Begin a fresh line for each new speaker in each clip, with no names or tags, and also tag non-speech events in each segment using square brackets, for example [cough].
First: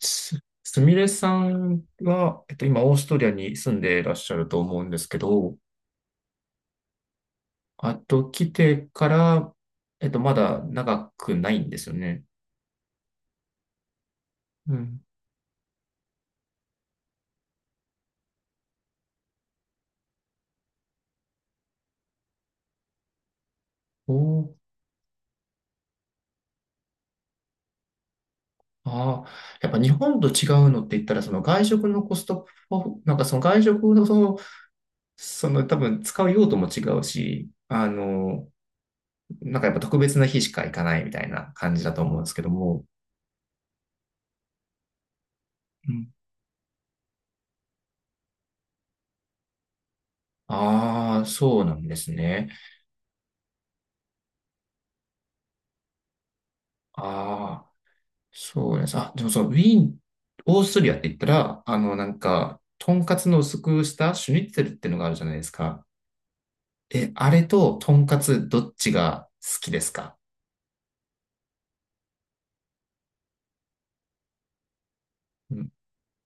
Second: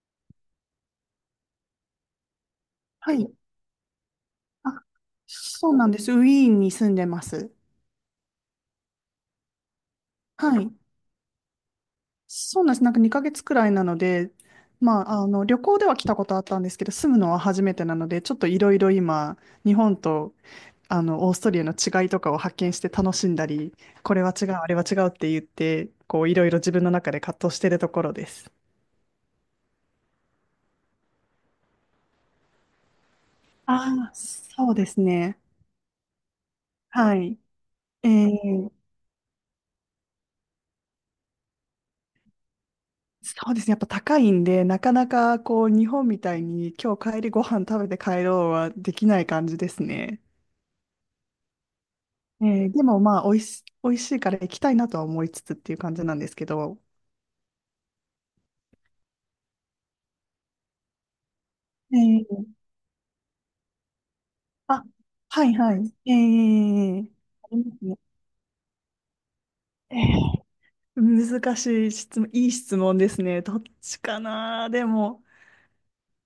すみれさんは、今、オース
は
トリア
い。
に住んでいらっしゃると思う
あ、
んですけど、
そうなんです。ウィーンに住んでます。
あと、来てから、まだ
はい。
長くないんですよね。
そうなんです。なんか2ヶ月くらいなので、
うん。
まあ、あの、旅行では来たことあったんですけど、住むのは初めてなので、ちょっといろいろ今、日本と、あの、オーストリアの違いとかを発見して楽しんだり、
お
これは違う、
ー。
あれは違うって言って、こう、いろいろ自分の中で葛藤してるところです。
ああ、やっぱ日本と違うのって言ったら、その外食のコストを、なんかその外食の
ああ、
その、
そうですね。
その多分使う用途も違う
はい。
し、あ
え
の、
ー
なんかやっぱ特別な日しか行かないみたいな感じだと思うんですけども。
そうですね。やっぱ高いんで、なかなかこう日
う
本
ん。
みたいに今日帰りご飯食べて帰ろうはできない感じですね。
ああ、そうなんですね。
でもまあ、おいし、美味しいから行きたいなとは思いつつっていう感じなんですけど。
ああ。そうです。あ、でもそう、ウィーン、オーストリアって言ったら、あの、なん
えー
か、とんかつの薄くしたシュニッツェルっ
あ、
てのがあるじゃないで
は
す
いは
か。
い。え
え、
ー、
あれ
ありま
と
す
と
ね。
んかつどっちが好きです
え
か？
ー難しい質問、いい質問ですね。どっちかな。でも、
うん。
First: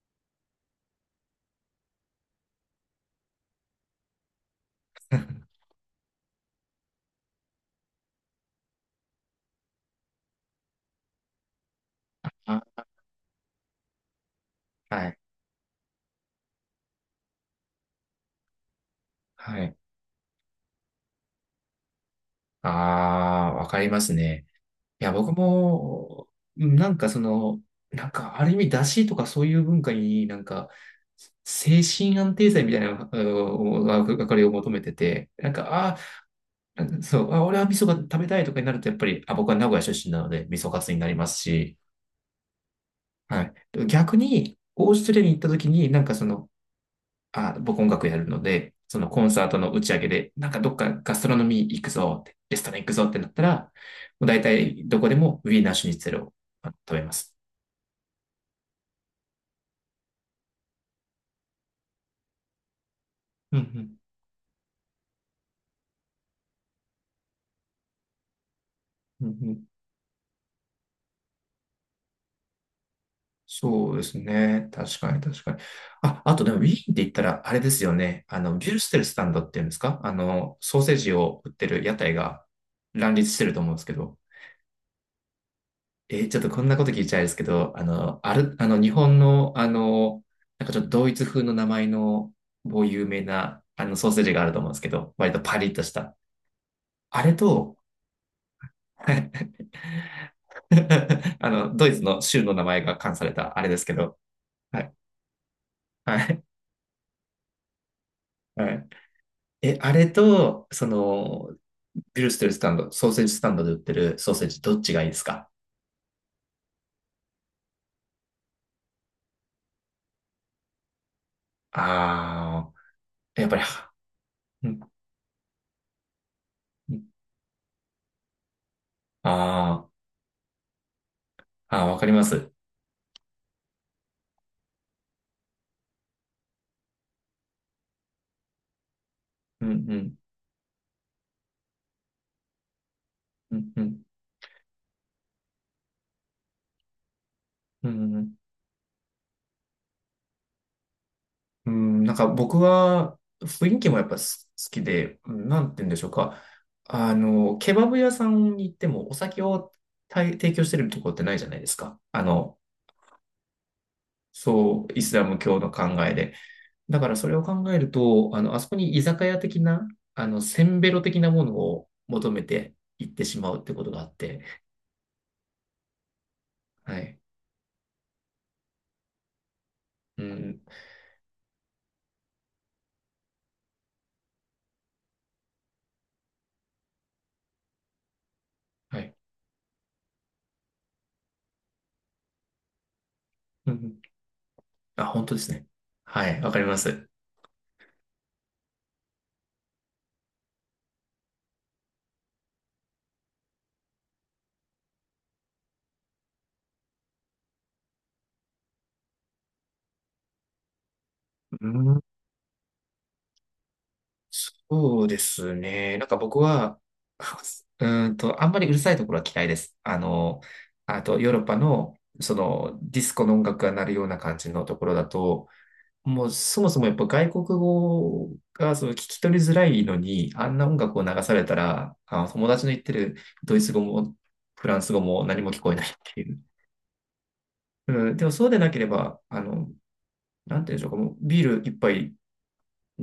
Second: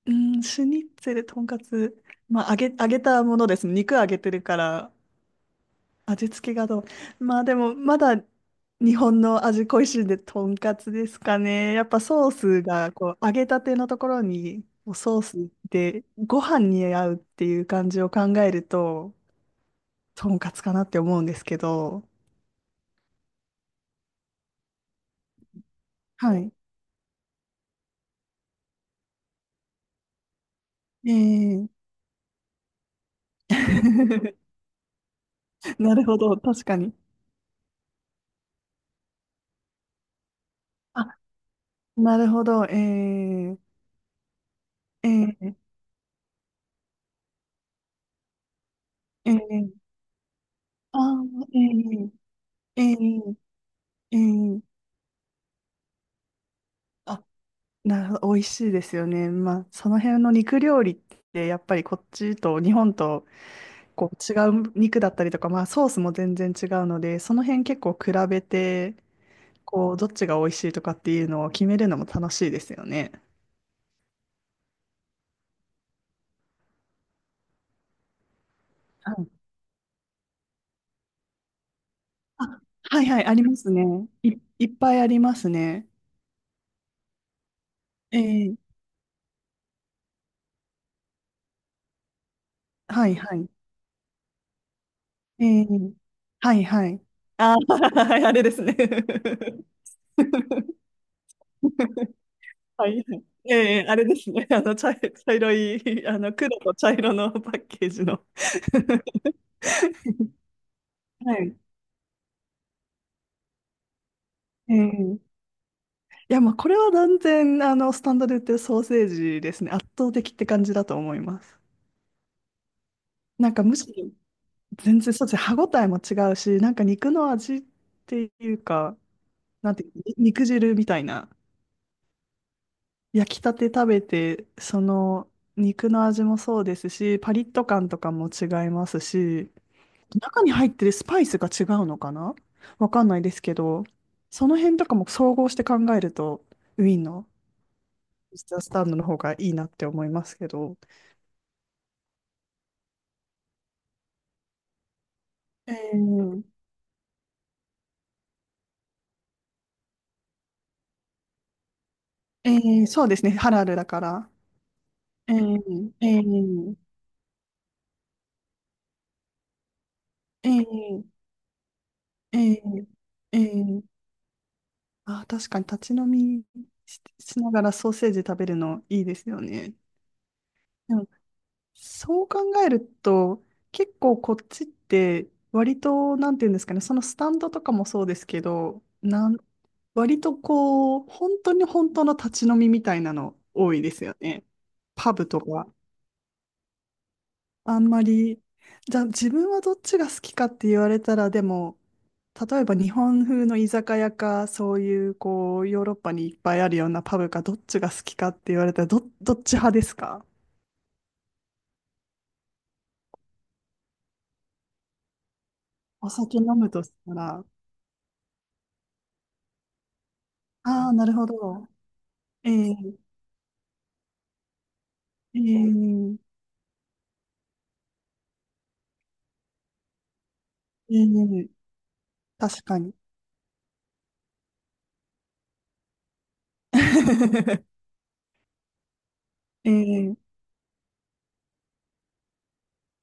うん、シュニッツェル、とんかつ、まあ、揚げたものですね。肉揚げてるから、
[laughs]
味付けがどう。まあでも、まだ日本の味恋しいんで、とんかつですかね。やっぱソース
あ、
が、こう、揚げたてのところに、こう
はい。
ソースでご飯に合うっていう感じを考えると、
はい。
とんかつかなって思うんですけど。
ああ、わかりますね。いや、僕も、
はい。
うん、なんかその、なんかある意味、出汁とかそういう文化になんか、
ええ。
精神安定剤みたいな、あの、わか
[laughs]
りを求めてて、なんか、あ
な
あ、
るほど、確かに。
そう、あ、俺は味噌が食べたいとかになると、やっぱり、あ、僕は名古屋出身なので、味噌カツになり
あ、
ますし、
なるほど、え
はい。
え
逆に、オーストラリアに行った
ええ
時に、なんかその、あ、僕音楽やるので、そのコン
え
サートの打
え。
ち上げで、なんかどっか
あ
ガストロノミー行く
ー、
ぞって、レストラン
えええ
行くぞってなったら、も
ええ
う大
え。
体どこでもウィーナーシュニッツェルを食べま
あ、
す。
なるほど、美味しいですよね。まあ、その辺の肉料理って、やっぱりこっちと日本と
うん、うん、
こう違う肉だったりとか、まあ、ソースも全然違うので、その辺結構比べて、
うん、うん、
こう、どっちが美味しいとかっていうのを決めるのも楽しいですよね。
そうですね。確かに確かに。あ、あとでもウィーンって言ったら、あれですよね。あの、ビュルステル
は
スタ
い。
ンドっていうんですか？あの、ソーセージを売ってる屋台が
あ、はい
乱
はい、
立
あ
し
り
てる
ま
と思
す
うんですけ
ね。
ど。
いっぱいありますね。
ちょっとこんなこと聞いちゃいですけど、あの、
え
あ
え。
の、日本の、あの、なんかちょっとドイツ風の名前の某有
はい
名
はい。
な、あの、ソーセージがあると思うんですけど、割と
え
パ
え。
リッとした。
はいはい。
あれ
あ
と、
ー、[laughs] あれですね。
[laughs]
[laughs]
あの、ドイツの州の名前
は
が
い。
冠された、あれで
え
す
え、
け
あれで
ど、
すね。[laughs] あの、
はい。
茶色い、[laughs]
は
あの、
い。
黒と茶色のパッケージの。
はい。
[laughs]
え、あれと、そ
は
の、
い。
グルステルスタンド、ソーセージスタンドで売ってるソーセージ、
え
どっちがいいで
え。
すか？
いや、まあ、これは断然、あの、スタンドで売ってるソーセージですね。圧倒的って感じだと思います。
ああー、やっ
なん
ぱり、
か、むしろ、
うん、
全然、そうですね。歯ごたえも違うし、なんか
うん、
肉の味っていうか、
あ
なんてい
ー、
う、肉汁みたいな。
あー、わかります。
焼きたて食べて、その、肉の味もそうですし、パリッと感とかも違いますし、
うん、うん、
中に入ってるスパイスが違うのかな。わかんないですけ
うん、う
ど、
ん、
その辺とかも総合して考えると、ウィーンの
うん、
ミスタースタンドの方がいいなって思いますけど。
うん、なんか僕は、雰囲気もやっぱ好きで、うん、なん
え
て言うんでしょうか。
ー、
あの、ケバブ屋さんに行ってもお酒を提供してるところってないじゃないですか。あ
え
の、
そうですね、ハラルだから。
そう、イスラ
え
ム教の考
ー、
え
え
で。
ー、
だからそれを考えると、あの、あそこに居酒屋的な、あの、
え
せんべろ
ー、
的なものを求
え
めて
ー、
行って
え
しまうって
ー、
ことがあって、
あ、確かに立ち飲み
はい。
しながらソーセージ食べるのいいですよね。
うん、
でもそう考えると、結構こっちって割と、なんていうんですかね、そのスタンドとかもそうですけど、
はい。
割とこう、本当に本当の立ち飲みみたいなの
う
多いで
ん、
すよね。
あ、
パ
本
ブ
当で
と
すね。
か。
はい、わかります。
あんまり、じゃあ自分はどっちが好きかって言われたら、でも、例えば日本風の居酒屋か、そういうこう、ヨーロッパにいっぱいあるようなパブか、どっちが好きかって言われたら、どっち派ですか？
うん、そうですね。なん
お
か僕
酒飲む
は、
とした
[laughs]
ら。
あんまりうるさいところは嫌いです。あの、
ああ、
あ
なる
と
ほ
ヨーロッパ
ど。
の、そ
ええ、
のディスコの音楽が鳴るような感じのところだ
え
と、
え、
もうそもそもやっぱ外国語がその聞き取りづらいのに、あんな音
え
楽を流され
え、
たら、あ、友
確
達の
か
言って
に。
るドイツ語もフランス語も何も聞こえないっていう。
[laughs]
うん、でもそうでなければ、あの、
ええ、
なんていうんでしょうか、もうビール一杯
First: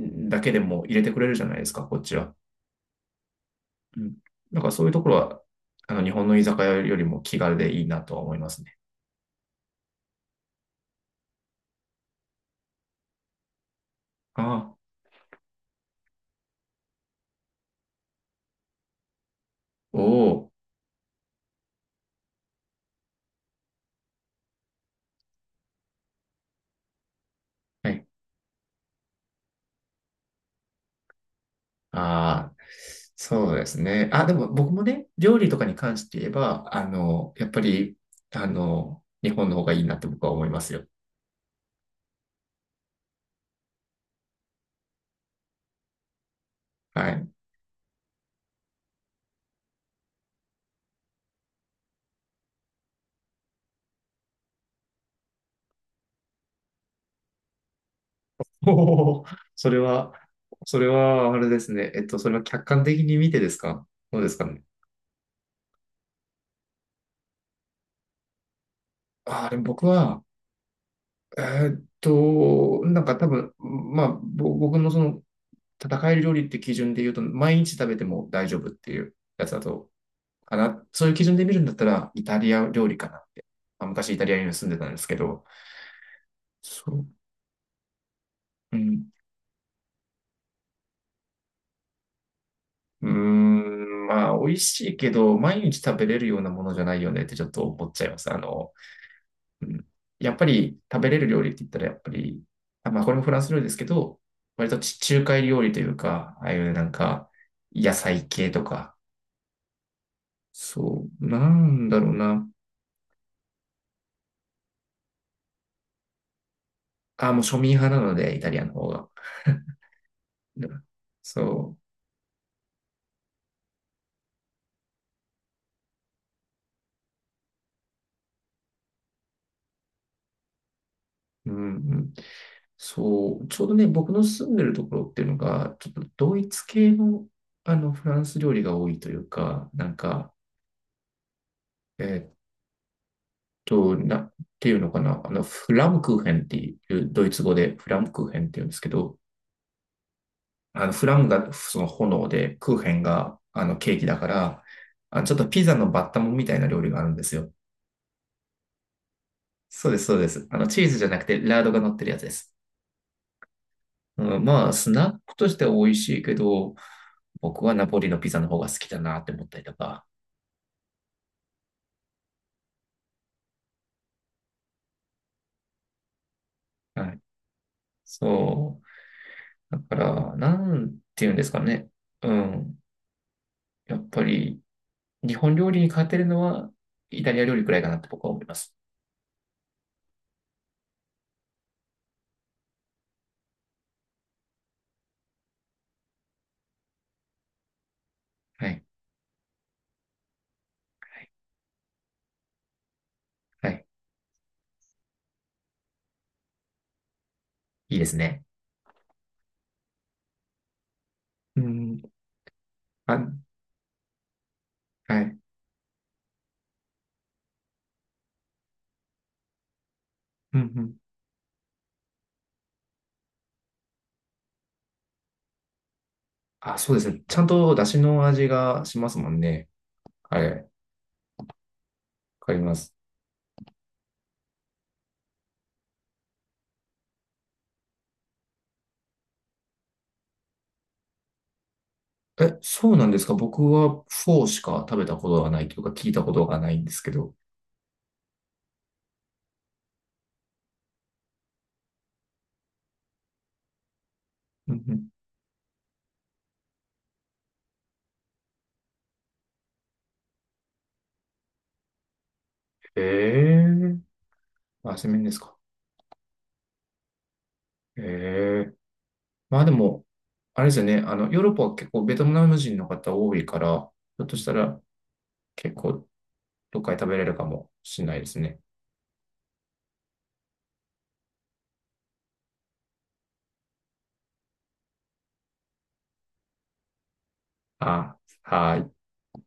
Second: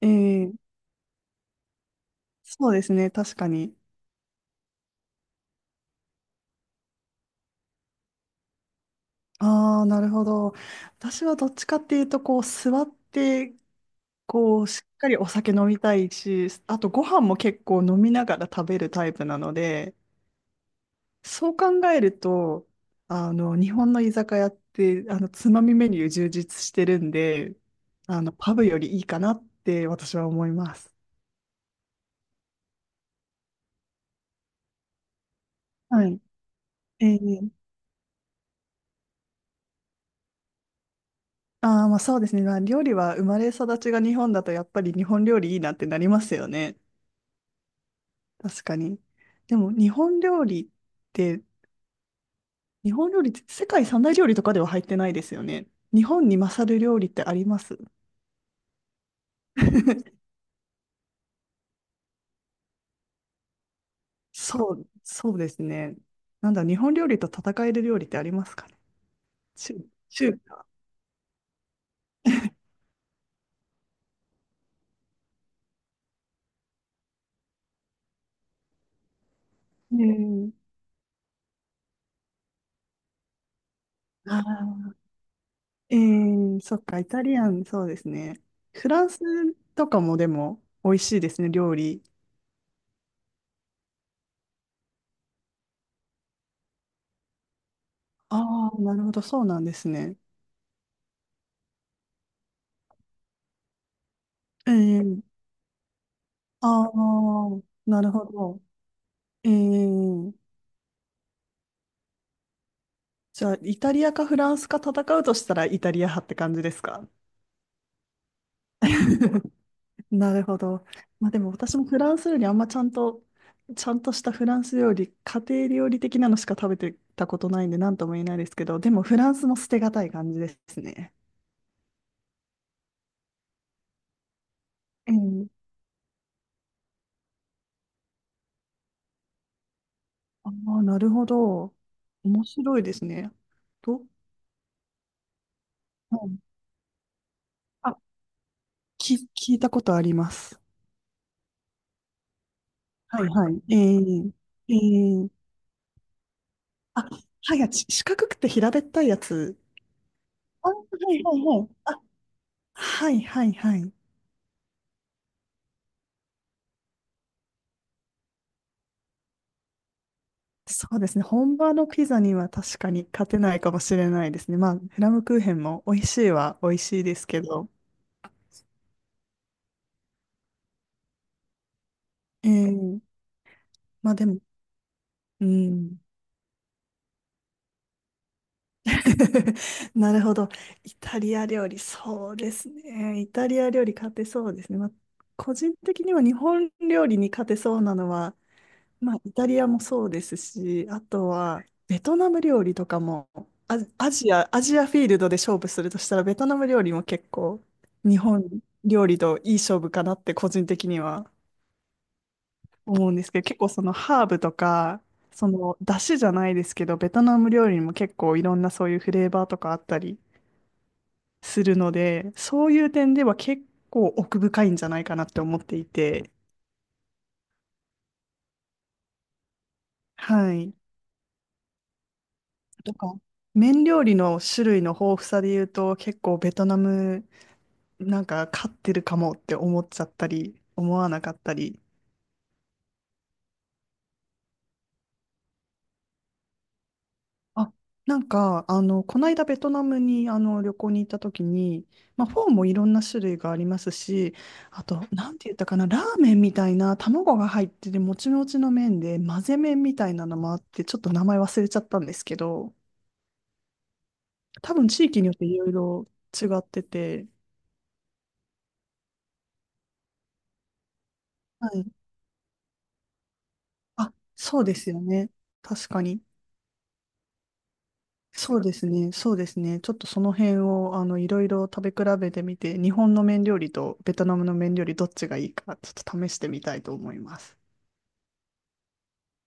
え
け
え、
でも入れてくれるじゃないですか、こっちは。
そうですね、確かに。
うん。だからそういうところは、あの、日本の居酒屋よりも気軽でいいなとは思いますね。
ああ、なるほど。私はどっちかっていうと、こう、座って、
あ
こう、
あ、
しっかりお酒飲みたいし、あとご飯も結構飲みながら食べるタイプなので、
おお。
そう考えると、あの、日本の居酒屋って、あの、つまみメニュー充実してるんで、
はい。
あの、パブよりいいかなって私は思います。
ああ、そうですね。あ、でも僕もね、料理とかに関して
は
言えば、あ
い。え
の、
え。
やっぱり、あの、日本の方がいいなって僕は思いますよ。
ああ、まあそうですね。まあ、料理は生まれ育ちが日本だとやっぱり日本料理いいなってなりますよね。
はい。
確かに。でもて、日本料理って世界三大料理とかでは入ってないですよね。日本に勝る料理ってあります？
おお、それは、
[laughs]
それは、あれですね。それは客観的に見てですか？どうですかね。
そう、そうですね。なんだ、日本料理と戦える料理ってありますかね。
ああ、でも
中、
僕は、
中華。
なんか多分、まあ、僕のその、戦える料理って基準で言うと、毎日食べても大丈夫っていうやつだと
えー、
かな。そういう基準で見るんだったら、イタリア料理かなって。まあ、昔イタリアに住んでたん
あ
ですけど、
ーそっ
そ
か、
う、
イタリアン、そうですね。
う
フラ
ん。
ンスとかもでも美味しいですね、料理。
うーん、まあ、美味しいけど、毎日食べれるようなものじゃないよねってちょっと思っちゃいます。あ
あ
の、
あ、なるほど、そうなん
う
で
ん、
すね。
やっぱり食べれる料理って言ったら、やっぱり、あ、まあ、これもフランス料理ですけど、割
え
と地中
え。
海料理というか、ああいうな
ああ、
んか、野
なるほ
菜系
ど。
とか、
ええ。
そう、なんだろうな。
じゃあ、イタリアかフランスか戦うとしたらイタリア派って感じですか？
あ、もう庶民派なので、イタリアの方が。
[laughs] なるほど。まあでも
そ
私もフランス料理あんまちゃんと、したフランス料理、家庭料理的なのしか食べてたことないんで何とも言えないですけど、でもフランスも捨てがたい感じですね。
う、うん、うん。そう、ちょうどね、僕の住んでるところっていうの
ええ。
が、ちょっとドイツ系の、あのフランス料理が多いというか、なんか、
ああ、なるほど。
えーっ
面白いですね。と、
っていうのかな、あの、フラムク
う
ーヘ
ん。
ンっていう、ドイツ語でフ
あ、
ラムクーヘンっていうんですけど、
聞いたことあります。
あの、フラムがその炎で、クーヘン
はい
が
はい。
あの
え
ケーキだか
え
ら、
え
あ、
え。
ちょっとピザのバッタモンみたいな料理があ
あ、
るんですよ。
はい、あち四角くて平べったいやつ。
そうです、そうです。あの、
あ、は
チーズじ
い
ゃ
は
なく
い
て、ラ
は
ー
い。
ドが乗っ
あ、
てるやつです。
はいはいはい。
うん、まあ、スナックとしては美味しいけど、僕はナポリのピザの方が好きだなって思ったりとか。
そうですね。本場のピザには確かに勝てないかもしれないですね。まあ、フラムクーヘンも美味しいは美味しい
は
で
い。
すけど。
そう。だから、なんていうんですかね。うん。
ええ。
やっ
まあ
ぱ
でも、
り、日
う
本料理に
ん。
勝てるのは、イタリア料理くらいかなって僕は思います。
[laughs] なるほど。イタリア料理、そうですね。イタリア料理勝てそうですね。まあ、個人的には日本料理に勝てそうなのは、
はい。
まあ、イタリアもそうですし、あとはベトナム料理とかも、
はい。
アジアフィールドで勝負するとしたら、ベトナム料理も結構、
いいです
日
ね。
本料理といい勝負かなって個人的には
うん。
思うんで
あ、
すけど、結構そのハーブとか、
はい。
その出汁じゃないですけど、ベトナム料理にも結構いろんなそういうフレーバーとかあったり
うん、うん。
するので、そういう点では結構奥深いんじゃないかなって思っていて、
あ、そうですね。ちゃんと出汁の味がしますもんね。はい。
は
わ
い。
かりま
と
す。
か、麺料理の種類の豊富さで言うと、結構ベトナムなんか勝ってるかもって思っちゃったり、思わなかったり。
え、そうなんですか？僕はフォーしか食べたことがないというか、聞いたことがないんですけど。
あ、なんか、あの、この間ベトナムにあの旅行に行った時に、まあ、フォーもいろんな種類がありますし、
う
あ
ん、う
と、
ん。
なんて言ったかな、ラーメンみたいな卵が入ってて、もちもちの麺で、混ぜ麺みたいなのもあって、ちょっと名前忘れちゃったんですけど、
ええー。
多分
あ、
地
そうめ
域
ん
に
で
よっ
す
て
か？
いろいろ違ってて、
ええー。まあでも、あれですよね、あの、ヨーロッパ
は
は
い。
結構ベトナム人の方多いから、
あ、
ひょっとした
そうで
ら
すよね。
結
確か
構
に。
どっかで食べれるかもしれないです
そ
ね。
うですね。そうですね。ちょっとその辺を、あの、いろいろ食べ比べてみて、日本の麺料理とベトナムの麺料理どっちがいいか、ちょっと試してみたいと思います。
あ、はい。